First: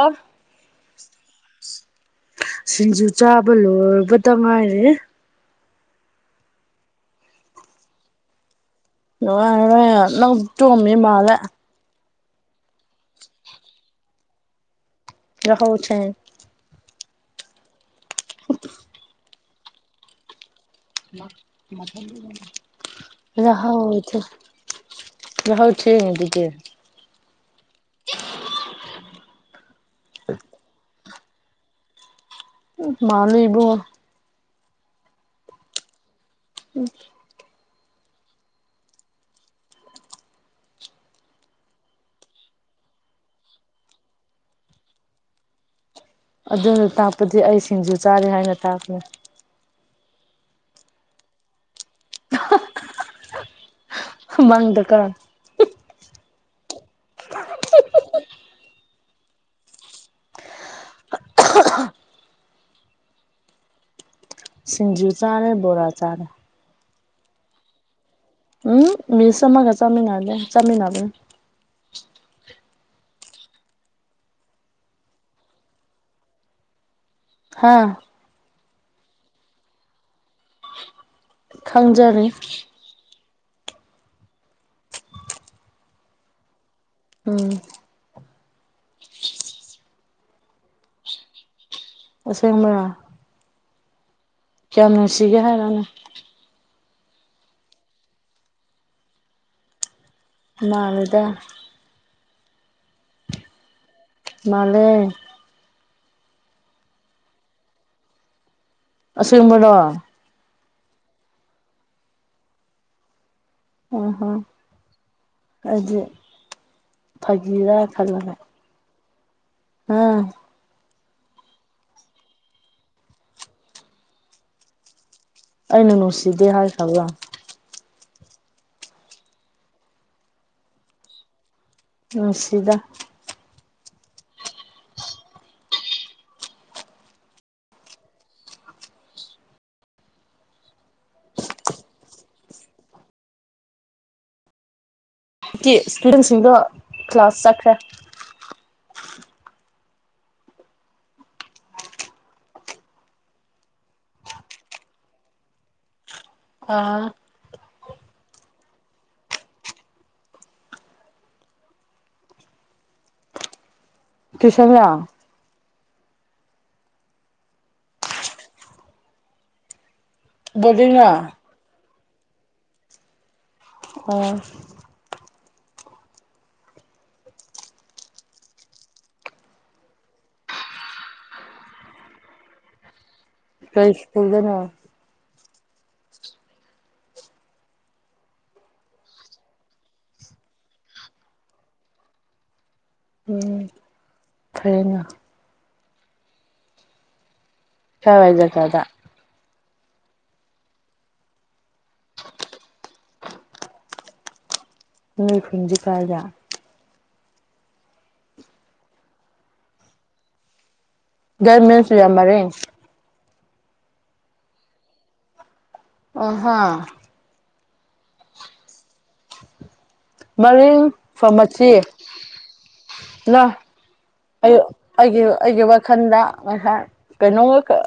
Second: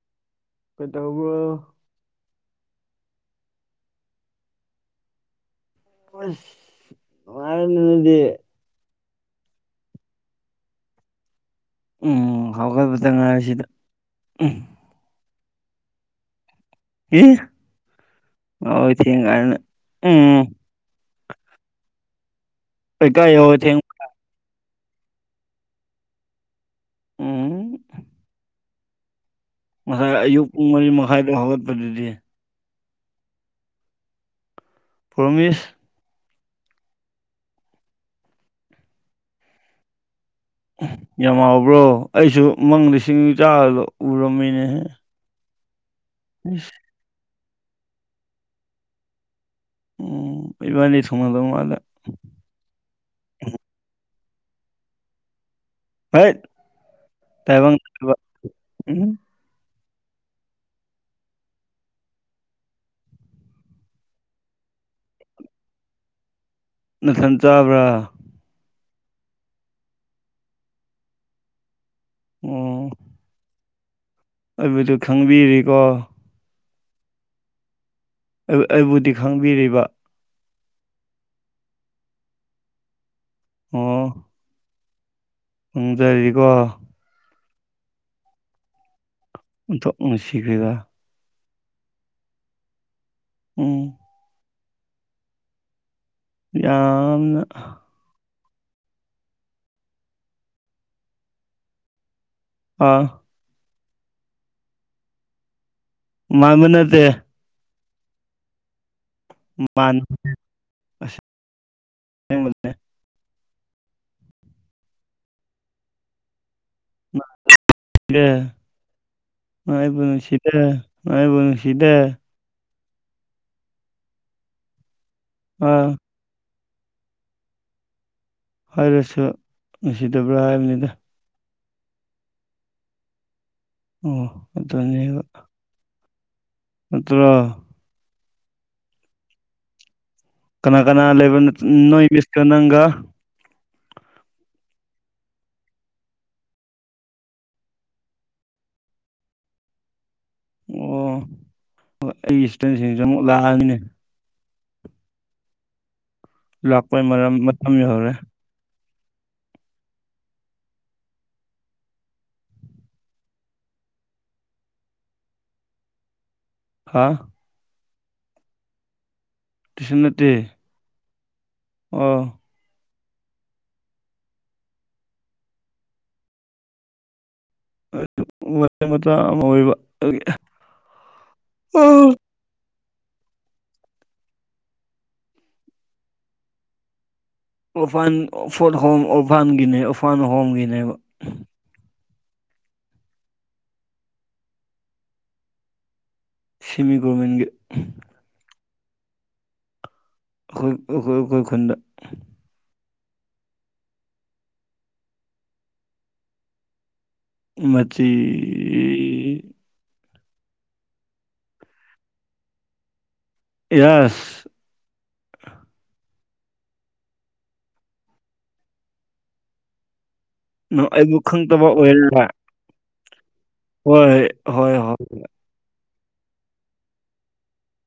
ꯑꯣ ꯀꯩꯗꯧꯕ꯭ꯔꯣ ꯁꯤꯡꯖꯨ ꯆꯥꯕ ꯂꯣꯏꯕꯇ ꯉꯥꯏꯔꯤ ꯅꯨꯡꯉꯥꯏꯔꯦꯅꯦ ꯅꯣꯏꯗꯤ ꯅꯨꯡꯉꯥꯏꯔꯦ ꯅꯪ ꯇꯨꯝꯃꯤ ꯃꯥꯜꯂꯦ ꯎꯝ ꯍꯧꯒꯠꯕꯗ ꯉꯥꯏꯁꯤꯗ ꯌꯥꯍꯧꯊꯦꯡ ꯌꯥꯍꯧꯊꯦꯡ ꯀꯥꯏꯅ ꯎꯝ ꯀꯩꯀꯥꯏ ꯌꯧꯔꯦ ꯊꯦꯡ ꯌꯥꯍꯧꯊꯦꯡ ꯌꯥꯍꯧ ꯊꯦꯡꯉꯤꯗꯨꯗꯤ ꯎꯝ ꯉꯁꯥꯏ ꯑꯌꯨꯛ ꯄꯨꯡ ꯃꯔꯤ ꯃꯈꯥꯏꯗꯣ ꯍꯧꯒꯠꯄꯗꯨꯗꯤ ꯃꯥꯜꯂꯦ ꯏꯕꯨꯡꯉꯣ ꯄ꯭ꯔꯣꯃꯤꯁ [unintelligible] ꯌꯥꯝ ꯍꯥꯎꯕ꯭ꯔꯣ ꯑꯩꯁꯨ ꯃꯪꯗ ꯁꯤꯡꯖꯨ ꯆꯥꯔꯒ ꯎꯔꯝꯃꯤꯅꯦꯍꯦ ꯏꯁ ꯑꯗꯨꯅ ꯇꯥꯛꯄꯗꯤ ꯑꯩ ꯁꯤꯡꯖꯨ ꯆꯥꯔꯤ ꯍꯥꯏꯅ ꯇꯥꯛꯄꯅꯤ ꯎꯝ ꯏꯕꯥꯅꯤ ꯊꯨꯡꯅꯗꯧ ꯃꯥꯜꯂꯦ [unintelligible] ꯃꯪꯗꯀꯣ ꯇꯥꯏꯕꯪ ꯍꯥꯏꯕ ꯎꯝ ꯁꯤꯡꯖꯨ ꯆꯥꯔꯦ ꯕꯣꯔꯥ ꯆꯥꯔꯦ ꯅꯊꯟ ꯆꯥꯕ꯭ꯔꯥ ꯃꯤꯁ ꯑꯃꯒ ꯆꯥꯃꯤꯟꯅꯗꯦ ꯆꯥꯠꯃꯤꯟꯅꯕꯅꯦ ꯑꯣ ꯑꯩꯕꯨꯗꯨ ꯈꯪꯕꯤꯔꯤꯀꯣ ꯍꯥꯥ ꯑꯩꯕꯨ ꯑꯩꯕꯨꯗꯤ ꯈꯪꯕꯤꯔꯤꯕ ꯈꯪꯖꯔꯤ ꯑꯣ ꯈꯪꯖꯔꯤꯀꯣ ꯎꯝ ꯑꯣꯟꯊꯣꯛ ꯅꯨꯡꯁꯤꯈꯔꯦꯗ ꯑꯁꯦꯡꯕꯔꯥ ꯎꯝ ꯀꯌꯥꯝ ꯅꯨꯛꯁꯤꯒꯦ ꯍꯥꯏꯔꯣꯅꯦ ꯌꯥꯝꯅ ꯃꯥꯂꯦꯗ ꯑꯥ ꯃꯥꯂꯦ ꯃꯥꯟꯕ ꯅꯠꯇꯦ ꯑꯁꯦꯡꯕꯔꯣ ꯅꯨꯡꯁꯤꯗꯦ [inaudible] ꯍꯣꯏ ꯍꯣꯏ ꯑꯗꯤ ꯐꯒꯤꯔꯥ ꯈꯜꯂꯒ ꯅꯣꯏ ꯑꯩꯕꯨ ꯑꯥ ꯅꯨꯡꯁꯤꯗꯦ ꯅꯣꯏ ꯑꯩꯕꯨ ꯅꯨꯡꯁꯤꯗꯦ ꯑꯩꯅ ꯑꯥ ꯅꯨꯡꯁꯤꯗꯦ ꯍꯥꯏꯈ꯭ꯔꯕ ꯍꯥꯏꯔꯁꯨ ꯅꯨꯡꯁꯤꯗꯕ꯭ꯔꯥ ꯍꯥꯏꯕꯅꯤꯗ ꯅꯨꯡꯁꯤꯗ ꯑꯣ ꯑꯗꯨꯅꯦꯕ ꯅꯇ꯭ꯔꯣ ꯀꯅꯥ ꯀꯅꯥ ꯂꯩꯕꯅꯣ ꯅꯣꯏ ꯃꯤꯁꯀ ꯅꯪꯒ ꯀꯤꯗ꯭ꯁ [unintelligible] ꯁꯤꯡꯗꯣ ꯀ꯭ꯂꯥꯁ ꯆꯠꯈ꯭ꯔꯦ ꯑꯣ ꯑꯩꯒꯤ ꯏꯁꯇꯨꯗꯦꯟꯁꯤꯡꯁꯨ ꯑꯃꯨꯛ ꯂꯥꯛꯑꯅꯤꯅꯦ ꯂꯥꯛꯄꯩ ꯑꯥ ꯃꯔꯝ ꯃꯇꯝ ꯌꯧꯔꯦ ꯇ꯭ꯌꯨꯁꯟ ꯂꯣ ꯍꯥ ꯇꯨꯏꯁꯟ ꯅꯠꯇꯦ ꯕꯣꯔꯗꯤꯡꯂ ꯑꯣ ꯍꯣꯏ [inaudible] ꯀꯩ ꯁ꯭ꯀꯨꯜꯗꯅꯣ ꯑꯣꯔꯐꯥꯟ ꯐꯣꯔꯠ ꯍꯣꯝ ꯑꯣꯔꯐꯥꯟꯒꯤꯅꯦ ꯑꯣꯔꯐꯥꯟ ꯍꯣꯝꯒꯤꯅꯦꯕ ꯎꯝ ꯐꯔꯦꯅ ꯁꯤꯃꯤ ꯒꯣꯔꯃꯦꯟꯒꯤ ꯀꯥꯏꯋꯥꯏ ꯖꯒꯥꯗ ꯑꯈꯣꯏ ꯑꯈꯣꯏ ꯑꯈꯣꯏ ꯈꯨꯟꯗ ꯅꯣꯏ ꯈꯨꯟꯗꯤ ꯀꯥꯏꯗꯥ ꯃꯆꯤ ꯗꯦꯠ ꯃꯤꯟꯁ [unintelligible] ꯌꯥꯁ ꯑꯍꯥ ꯃꯔꯤꯡ ꯅꯪ ꯑꯩꯕꯨ ꯐ꯭ꯔꯣꯝ ꯈꯪꯗꯕ ꯃꯆꯤ ꯑꯣꯏꯔ ꯂꯥ ꯍꯣꯏ ꯑꯩ ꯍꯣꯏ ꯍꯣꯏ ꯑꯩꯒꯤ ꯑꯩꯒꯤ ꯋꯥꯈꯟꯗ ꯉꯁꯥꯏ ꯀꯩꯅꯣꯝꯃ ꯈꯛ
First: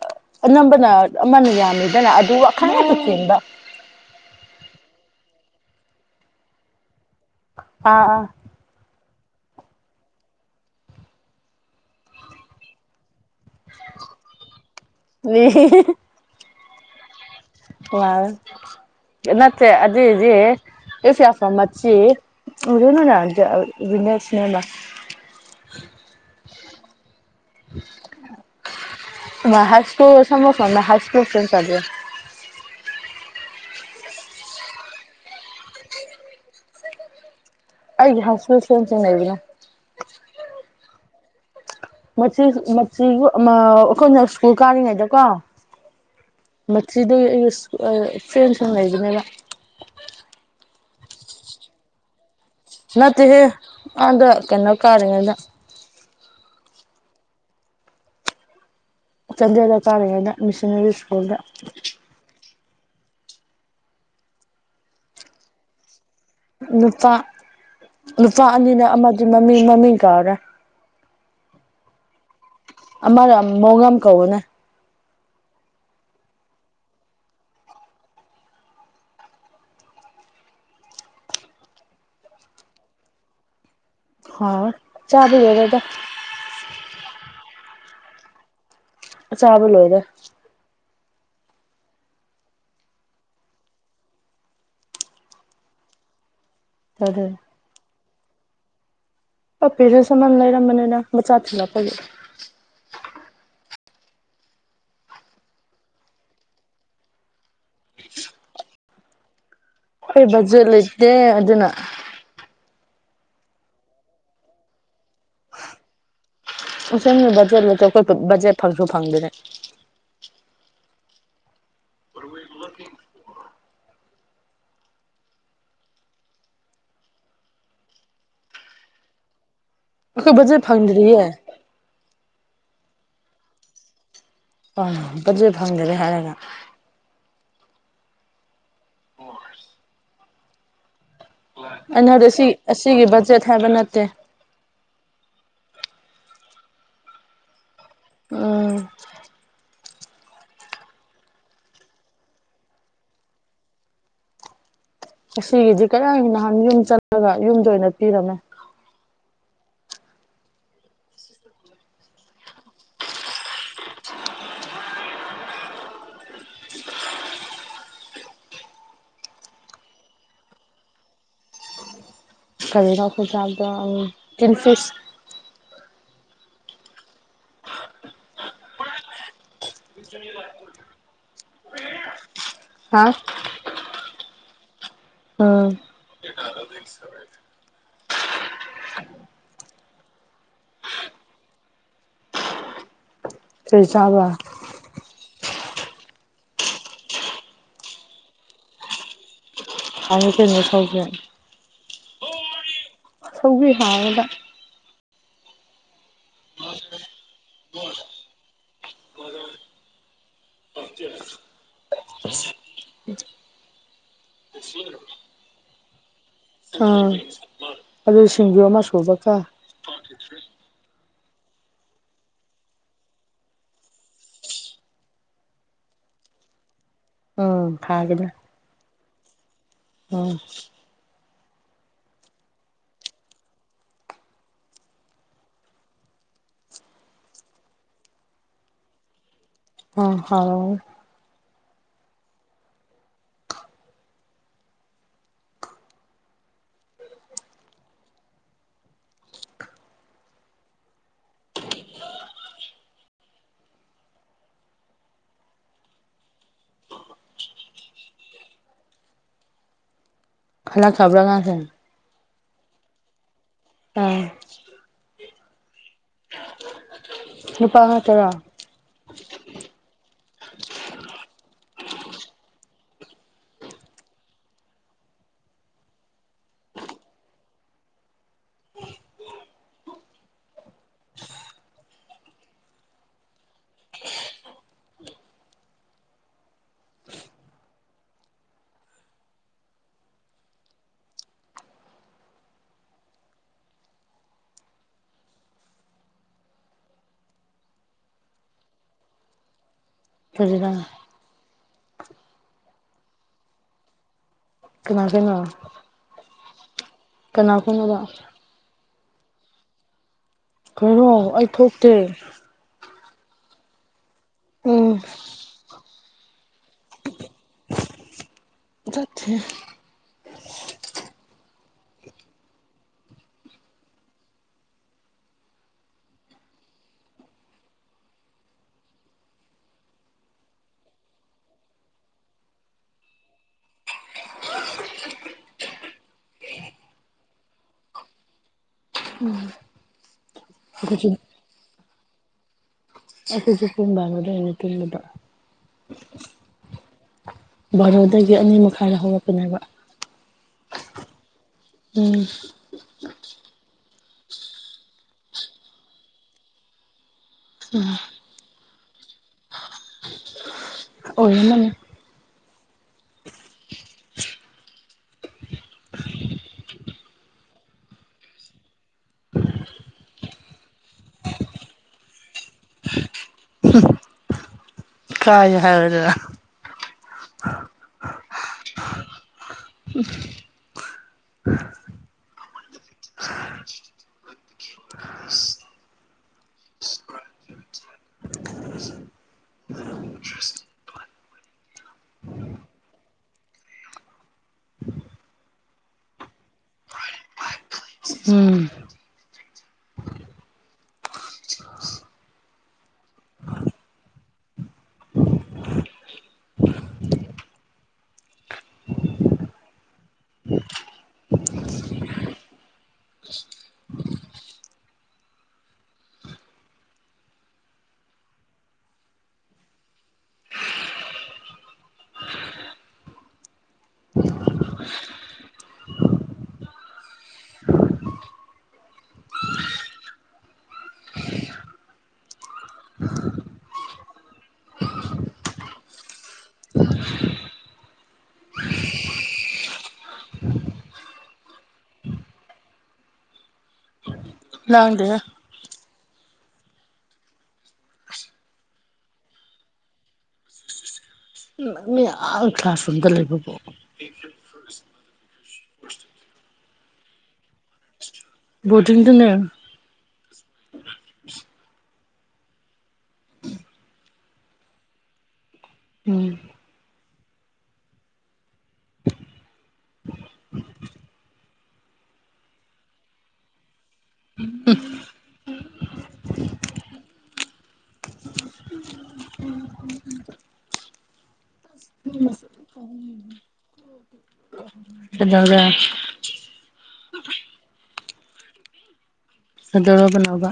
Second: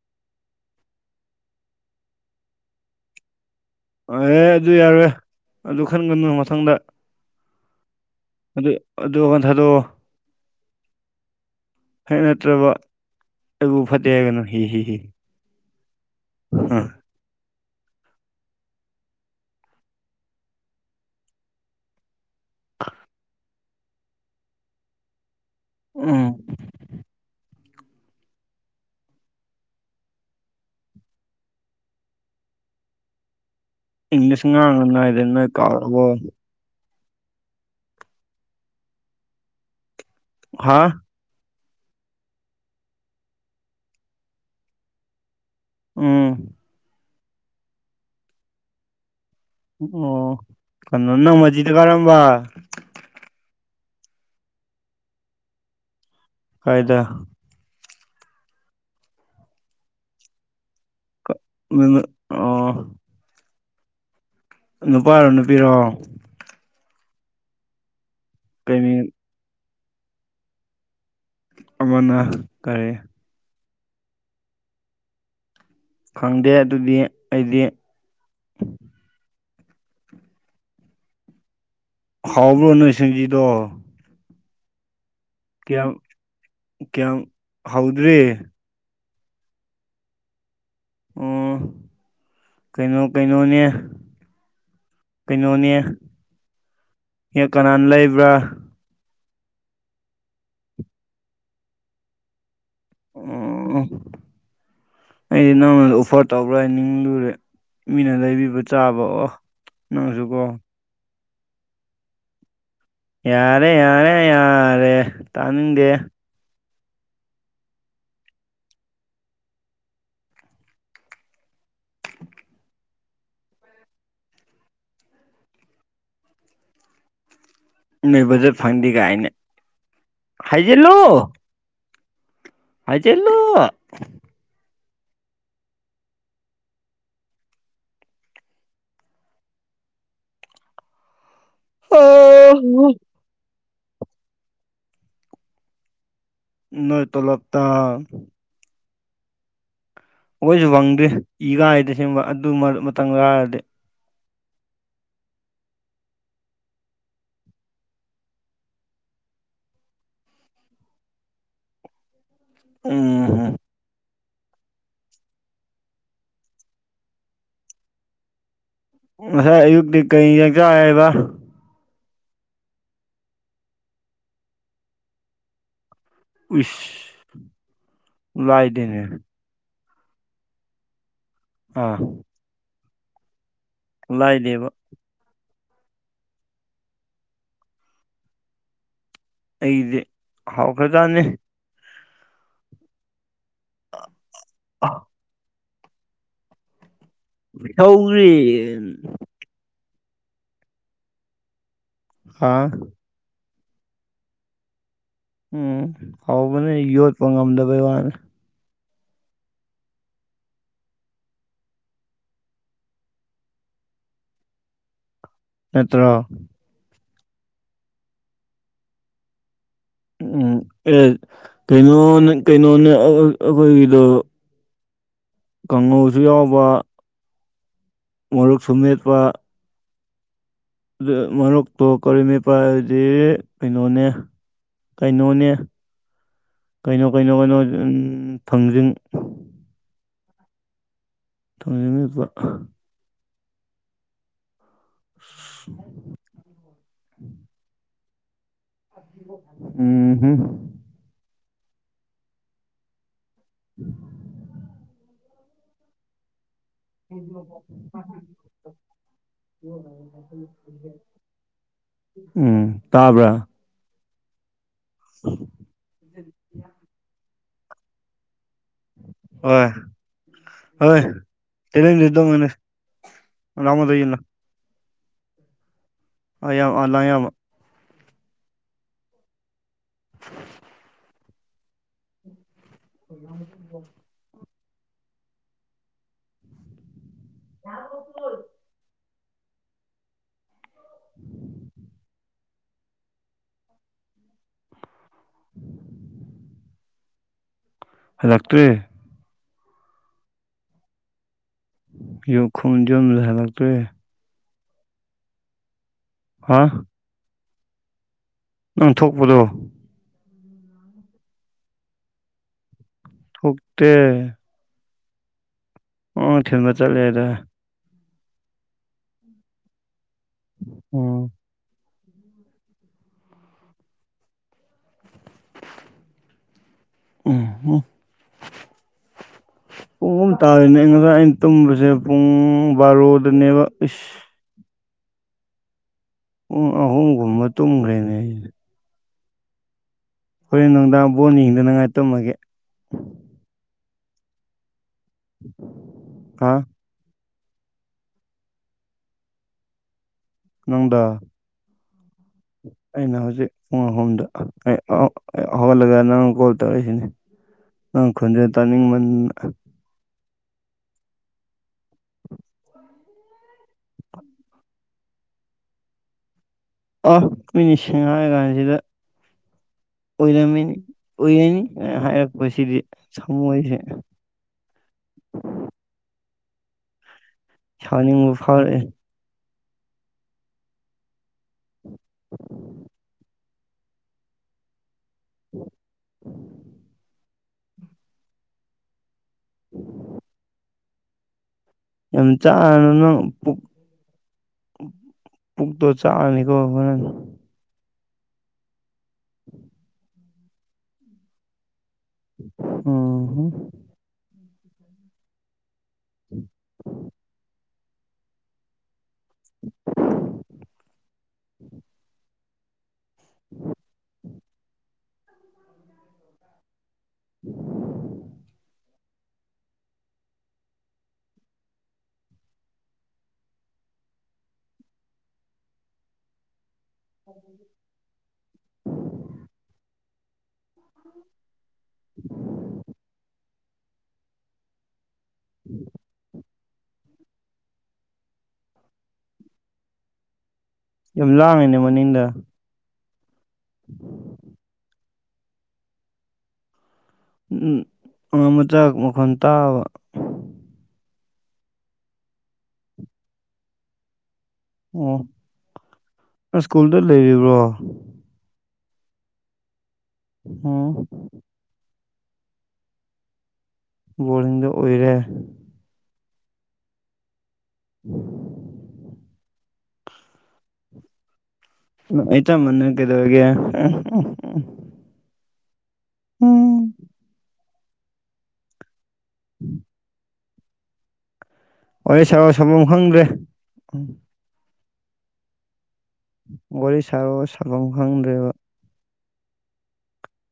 ꯑꯅꯝꯕꯅ ꯑꯃꯅ ꯌꯥꯝꯃꯤꯗꯅ ꯑꯗꯨ ꯈꯔꯈꯛ ꯆꯤꯡꯕ ꯑꯦ ꯑꯗꯨ ꯌꯥꯔꯣꯏ ꯑꯗꯨ ꯈꯟꯒꯅꯨ ꯃꯊꯪꯗ ꯑꯥ ꯑꯥ ꯑꯗꯨ ꯑꯗꯨ ꯋꯥꯈꯟ ꯊꯥꯗꯣꯑꯣ ꯍꯦꯛ ꯅꯠꯇ꯭ꯔꯕ ꯑꯩꯕꯨ ꯐꯠꯇꯦ ꯍꯥꯏꯒꯅꯨ ꯍꯤ ꯍꯤ ꯍꯤ [unintelligible] ꯍꯝ ꯋꯥ ꯅꯠꯇꯦ ꯑꯗꯨꯏꯗꯤ ꯏꯐꯌꯥꯐ꯭ꯔꯣꯝ ꯃꯠꯆꯤ [unintelligible] ꯎꯝ [unintelligible] ꯏꯪꯂꯤꯁ ꯉꯥꯡꯉꯅꯨ ꯍꯥꯏꯗꯤ ꯅꯣꯏ ꯀꯥꯎꯔꯕꯣ ꯑꯩꯒꯤ ꯍꯥꯏꯁ꯭ꯀꯨꯜ ꯐꯔꯦꯟꯁ ꯁꯤꯡ ꯂꯩꯕꯅꯦ ꯍꯥꯥ ꯃꯆꯤꯁꯨ ꯃꯆꯤꯎ ꯑꯃ ꯑꯩꯈꯣꯏꯅ ꯁ꯭ꯀꯨꯜ ꯀꯥꯔꯤꯉꯩꯗꯀꯣ ꯎꯝ ꯃꯆꯤꯗꯣ ꯑꯩꯒꯤ ꯏꯁ ꯑ ꯐ꯭ꯔꯦꯟꯁꯤꯡ ꯂꯩꯕꯅꯤꯗ ꯑꯣ ꯀꯩꯅꯣ ꯅꯪ ꯃꯆꯤꯗ ꯀꯥꯔꯝꯕ ꯅꯠꯇꯦꯍꯦ ꯑꯥꯗ ꯀꯩꯅꯣ ꯀꯥꯔꯤꯉꯩꯗ ꯀꯥꯏꯗ ꯆꯥꯟꯗꯦꯜꯗ ꯀꯥꯔꯤꯉꯩꯗ ꯃꯤꯁꯟꯅꯔꯤ ꯁ꯭ꯀꯨꯜꯗ [unintelligible] ꯅꯨꯄꯥꯔꯣ ꯅꯨꯄꯤꯔꯣ ꯅꯨꯄꯥ ꯅꯨꯄꯥ ꯀꯩ ꯑꯅꯤꯅꯦ ꯃꯤꯡ ꯑꯃꯗꯤ ꯃꯃꯤ ꯃꯃꯤꯡ ꯀꯥꯎꯔꯦ ꯑꯃꯅ ꯀꯩ ꯑꯃꯅ ꯃꯣꯡꯉꯝ ꯀꯧꯕꯅꯦ ꯈꯪꯗꯦ ꯑꯗꯨꯗꯤ ꯑꯩꯗꯤ ꯍꯥꯎꯕ꯭ꯔꯣ ꯅꯣꯏ ꯁꯤꯡꯒꯤꯗꯣ ꯍꯥꯎꯋꯦ ꯆꯥꯕ ꯂꯣꯏꯔꯦꯗ ꯀꯌꯥꯝ ꯍꯧꯗ꯭ꯔꯤ ꯑꯆꯥꯕ ꯂꯣꯏꯔꯦ ꯑꯣ ꯀꯩꯅꯣ ꯀꯩꯅꯣꯅꯦ ꯀꯩꯅꯣꯅꯦ [unintelligible] ꯍꯦꯛ ꯀꯅꯥꯅ ꯂꯩꯕ꯭ꯔꯥ ꯄꯄꯤꯗꯨ ꯁꯃꯝ ꯂꯩꯔꯝꯕꯅꯤꯅ ꯃꯆꯥ ꯊꯤꯂꯛꯄꯒꯤ ꯑꯣ ꯑꯩꯗꯤ ꯅꯪꯅ ꯑꯣꯐꯔ ꯇꯧꯕ꯭ꯔꯥ ꯅꯤꯡꯂꯨꯔꯦ ꯃꯤꯅ ꯂꯩꯕꯤꯕ ꯆꯥꯕ ꯑꯣ ꯑꯩ ꯅꯪꯁꯨꯀꯣ ꯕꯖꯦꯠ ꯂꯩꯇꯦ ꯑꯗꯨꯅ ꯌꯥꯔꯦ ꯌꯥꯔꯦ ꯌꯥꯔꯦ ꯇꯥꯅꯤꯡꯗꯦ ꯐꯪꯁꯟꯒꯤ ꯕꯖꯦꯠ [unintelligible] ꯑꯩꯈꯣꯏ ꯕꯖꯦꯠ ꯐꯪꯁꯨ ꯐꯪꯗꯅꯥ [inaudible] [unintelligible] ꯅꯣꯏ ꯕꯖꯦꯠ ꯐꯪꯗꯦꯒꯥꯏꯅ ꯑꯩꯈꯣꯏ ꯕꯖꯦꯠ ꯐꯪꯗꯔꯤꯌꯦ ꯍꯥꯏꯖꯤꯜꯂꯣ ꯑꯥ ꯕꯖꯦꯠ ꯐꯪꯗꯔꯦ ꯍꯥꯏꯔꯒ ꯫ [inaudible] ꯑ [unintelligible] ꯁꯤ ꯑꯁꯤꯒꯤ ꯕꯖꯦꯠ ꯍꯥꯏꯕ ꯅꯠꯇꯦ ꯅꯣꯏ ꯇꯣꯂꯣꯞ ꯇꯥ ꯎꯝ ꯑꯩꯈꯣꯏꯁꯨ ꯐꯪꯗꯦ ꯏ ꯀꯥꯏꯗ ꯑꯁꯦꯡꯕ ꯑꯗꯨ ꯃꯇꯝꯒ ꯍꯥꯏꯔꯗꯤ ꯉꯁꯤꯗꯤ ꯀꯔꯥꯏ ꯅꯍꯥꯟ ꯌꯨꯝ ꯆꯠꯂꯒ ꯌꯨꯝꯗ ꯑꯣꯏꯅ ꯄꯤꯔꯝꯃꯦ ꯎꯝ ꯎꯝ ꯉꯁꯥꯏ ꯑꯌꯨꯛꯇꯤ ꯀꯩ ꯍꯤꯟꯖꯥꯡ ꯆꯥꯌ‌ꯦꯕ ꯀꯔꯤꯅꯣ ꯑꯩꯈꯣꯏ ꯆꯥꯕꯗꯣ ꯎꯝ ꯇꯤꯟꯐꯤꯁ ꯎꯏꯁ ꯂꯥꯏꯗꯦꯅꯦ [inaudible] ꯑꯥ ꯍꯥ ꯂꯥꯏꯗꯦꯕ ꯑꯥ [unintelligible] ꯑꯩꯗꯤ ꯍꯥꯎꯈ꯭ꯔꯖꯥꯠꯅꯤ ꯀꯩ ꯆꯥꯕꯔ ꯑ ꯁꯧꯒ꯭ꯔꯤ [unintelligible] ꯍꯥ ꯁꯧꯒ꯭ꯔꯤ ꯍꯥꯎꯋꯦꯕ ꯎꯝ ꯍꯥꯎꯕꯅꯦ ꯌꯣꯠꯄ ꯉꯝꯗꯕꯩ ꯋꯥꯅꯦ [unintelligible] [inaudible] ꯅꯠꯇ꯭ꯔꯣ ꯑꯥ ꯑꯗꯨ ꯁꯤꯡꯖꯨ ꯑꯃ ꯁꯨꯕ ꯀꯣ ꯎꯝ ꯑꯦ ꯀꯩꯅꯣ ꯀꯩꯅꯣꯅꯦ ꯑ ꯑꯣ ꯑꯩꯈꯣꯏꯒꯤꯗꯣ ꯀꯥꯡꯉꯧꯁꯨ ꯌꯥꯎꯕ ꯎꯝ [unintelligible] ꯃꯣꯔꯣꯛ ꯁꯨ ꯃꯦꯠꯄ ꯎꯝ ꯑꯗꯨ ꯃꯔꯣꯛꯇꯣ ꯀꯔꯤ ꯃꯦꯄ ꯍꯥꯏꯔꯗꯤ ꯀꯩꯅꯣꯅꯦ ꯀꯩꯅꯣꯅꯦ ꯀꯩꯅꯣ ꯀꯩꯅꯣ ꯀꯩꯅꯣ ꯊꯥꯡꯖꯤꯡ ꯑ ꯍꯥꯂ‌ꯣ ꯇꯧꯅꯤꯡꯏꯕ [inaudible] ꯎꯝ ꯍꯨꯝ [unintelligible] [inaudible] [unintelligible] ꯈꯜꯂꯛ ꯈ꯭ꯔꯕ꯭ꯔꯥ ꯑꯉꯥꯡꯁꯤꯡ ꯎꯝ ꯇꯥꯕ꯭ꯔꯥ ꯇꯥꯏ [unintelligible] [inaudible] ꯅꯨꯄꯥ ꯈꯛꯇꯔꯣ ꯍ‌ꯣꯏ ꯍ‌ꯣꯏ [unintelligible] [unintelligible] [inaudible] [unintelligible] [inaudible] [inaudible] ꯍꯜꯂꯛꯇ꯭ꯔꯤ [unintelligible] ꯌꯨ ꯈꯨꯝ ꯌꯨꯝꯗ ꯍꯜꯂꯛꯇ꯭ꯔꯤ ꯀꯅꯥꯗꯩꯅꯣ ꯍꯥ ꯀꯅꯥꯒꯨꯝꯅꯣꯕ ꯅꯪ ꯊꯣꯛꯄꯗꯣ ꯀꯔꯤꯅꫭ ꯑꯩ ꯊꯣꯛꯇꯦ ꯊꯣꯛꯇꯦ ꯎꯝ ꯑꫭ ꯊꯤꯟꯕ ꯆꯠꯂꯦꯗꯥꯏ ꯆꯠꯇꯦꯍꯦ ꯑꫭ [unintelligible] ꯄꯨꯡ ꯑꯍꯨꯝ ꯇꯥꯔꯦꯅꯦ ꯑꯩ ꯉꯔꯥꯡ ꯑꯩꯅ ꯇꯨꯝꯕꯁꯦ ꯄꯨꯡ ꯕꯥꯔꯣꯗꯅꯦꯕ ꯏꯁ ꯄꯨꯡ ꯑꯍꯨꯝꯒꯨꯝꯕ ꯇꯨꯝꯈ꯭ꯔꯦꯁꯅꯦ ꯑꯩꯁꯦ ꯎꯝ ꯍꯣꯔꯦꯟ ꯅꯨꯡꯗꯥꯡ ꯕꯣꯜ ꯌꯦꯡꯗꯅꯉꯥꯏ ꯇꯨꯝꯃꯒꯦ ꯑꯗꯨꯁꯨ ꯄꯨꯡ ꯕꯥꯔꯣ ꯑꯗꯥꯏꯗ ꯇꯨꯝꯃꯦꯕ ꯍꯥ ꯕꯥꯔꯣꯗꯒꯤ ꯑꯅꯤ ꯃꯈꯥꯏꯗ ꯍꯧꯒꯠꯄꯅꯦꯕ ꯅꯪꯗꯣ ꯎꯝ ꯑꯩꯅ ꯍꯧꯖꯤꯛ ꯄꯨꯡ ꯑꯍꯨꯝꯗ [unintelligible] ꯍꯧꯒꯠꯂꯒ ꯅꯪ ꯀꯣꯜ ꯇꯧꯔꯛꯏꯁꯤꯅꯤ ꯅꯪ ꯈꯣꯟꯖꯦꯜ ꯇꯥꯅꯤꯡꯃꯟꯅ ꯑꯣꯏꯔꯝꯃꯅꯤ [inaudible] ꯑꯍ ꯃꯤꯅ ꯁꯦꯡꯅ ꯍꯥꯏꯀꯥꯟꯁꯤꯗ ꯑꯨꯏꯔꯝꯃꯤꯅꯤ ꯑꯨꯏꯔꯅꯤ ꯍꯥꯏꯔꯛꯄꯁꯤꯗꯤ ꯊꯃꯣꯏꯁꯦ ꯀꯥꯏ ꯍꯥꯏꯌꯨꯗꯅ ꯁꯥꯎꯅꯤꯡꯕ ꯐꯥꯎꯔꯛꯑꯦ [inaudible] [inaudible] [inaudible] [inaudible] ꯌꯥꯝ ꯌꯥꯔꯨꯅꯨ ꯄꯨꯛ ꯄꯨꯛꯇꯣ ꯆꯥꯛꯑꯅꯤꯀꯣ ꯍꯣꯔꯦꯟ ꯎꯝ ꯑꯍꯥ [inaudible] [inaudible] [inaudible] [inaudible] [inaudible] [inaudible] [inaudible] ꯌꯥꯝ ꯂꯥꯡꯉꯦꯅꯦ ꯃꯅꯤꯡꯗ [inaudible] ꯂꯥꯡꯗꯦꯍꯦ ꯎꯝꯎꯝ ꯑꯉꯥꯡ ꯃꯆꯥ ꯃꯈꯣꯟ ꯇꯥꯕ ꯃꯤꯅ ꯑꯥ ꯀ꯭ꯂꯥꯁ ꯔꯨꯝꯗ ꯂꯩꯕꯕꯨ ꯎꯝ ꯁ꯭ꯀꯨꯜꯗ ꯂꯩꯔꯤꯕ꯭ꯔꯣ ꯕꯣꯔꯗꯤꯡꯗ ꯂꯩꯔꯪ ꯑꯨꯡ ꯕꯣꯔꯗꯤꯡꯗ ꯎꯏꯔꯦ ꯎꯝ [inaudible] [inaudible] ꯑ ꯑꯩꯇꯃꯥ ꯅꯪ ꯀꯩꯗꯧꯔꯤꯒꯦ [unintelligible] ꯎꯝ [unintelligible] ꯋꯥꯔꯤ ꯁꯥꯔꯣ ꯁꯥꯐꯝ ꯈꯪꯗ꯭ꯔꯦ ꯀꯩꯗꯧꯔꯦ ꯋꯥꯔꯤ ꯁꯥꯔꯛꯑꯣ ꯁꯥꯕꯝ ꯈꯪꯗ꯭ꯔꯦꯕ ꯀꯥꯗꯧꯔꯕꯅꯣꯕ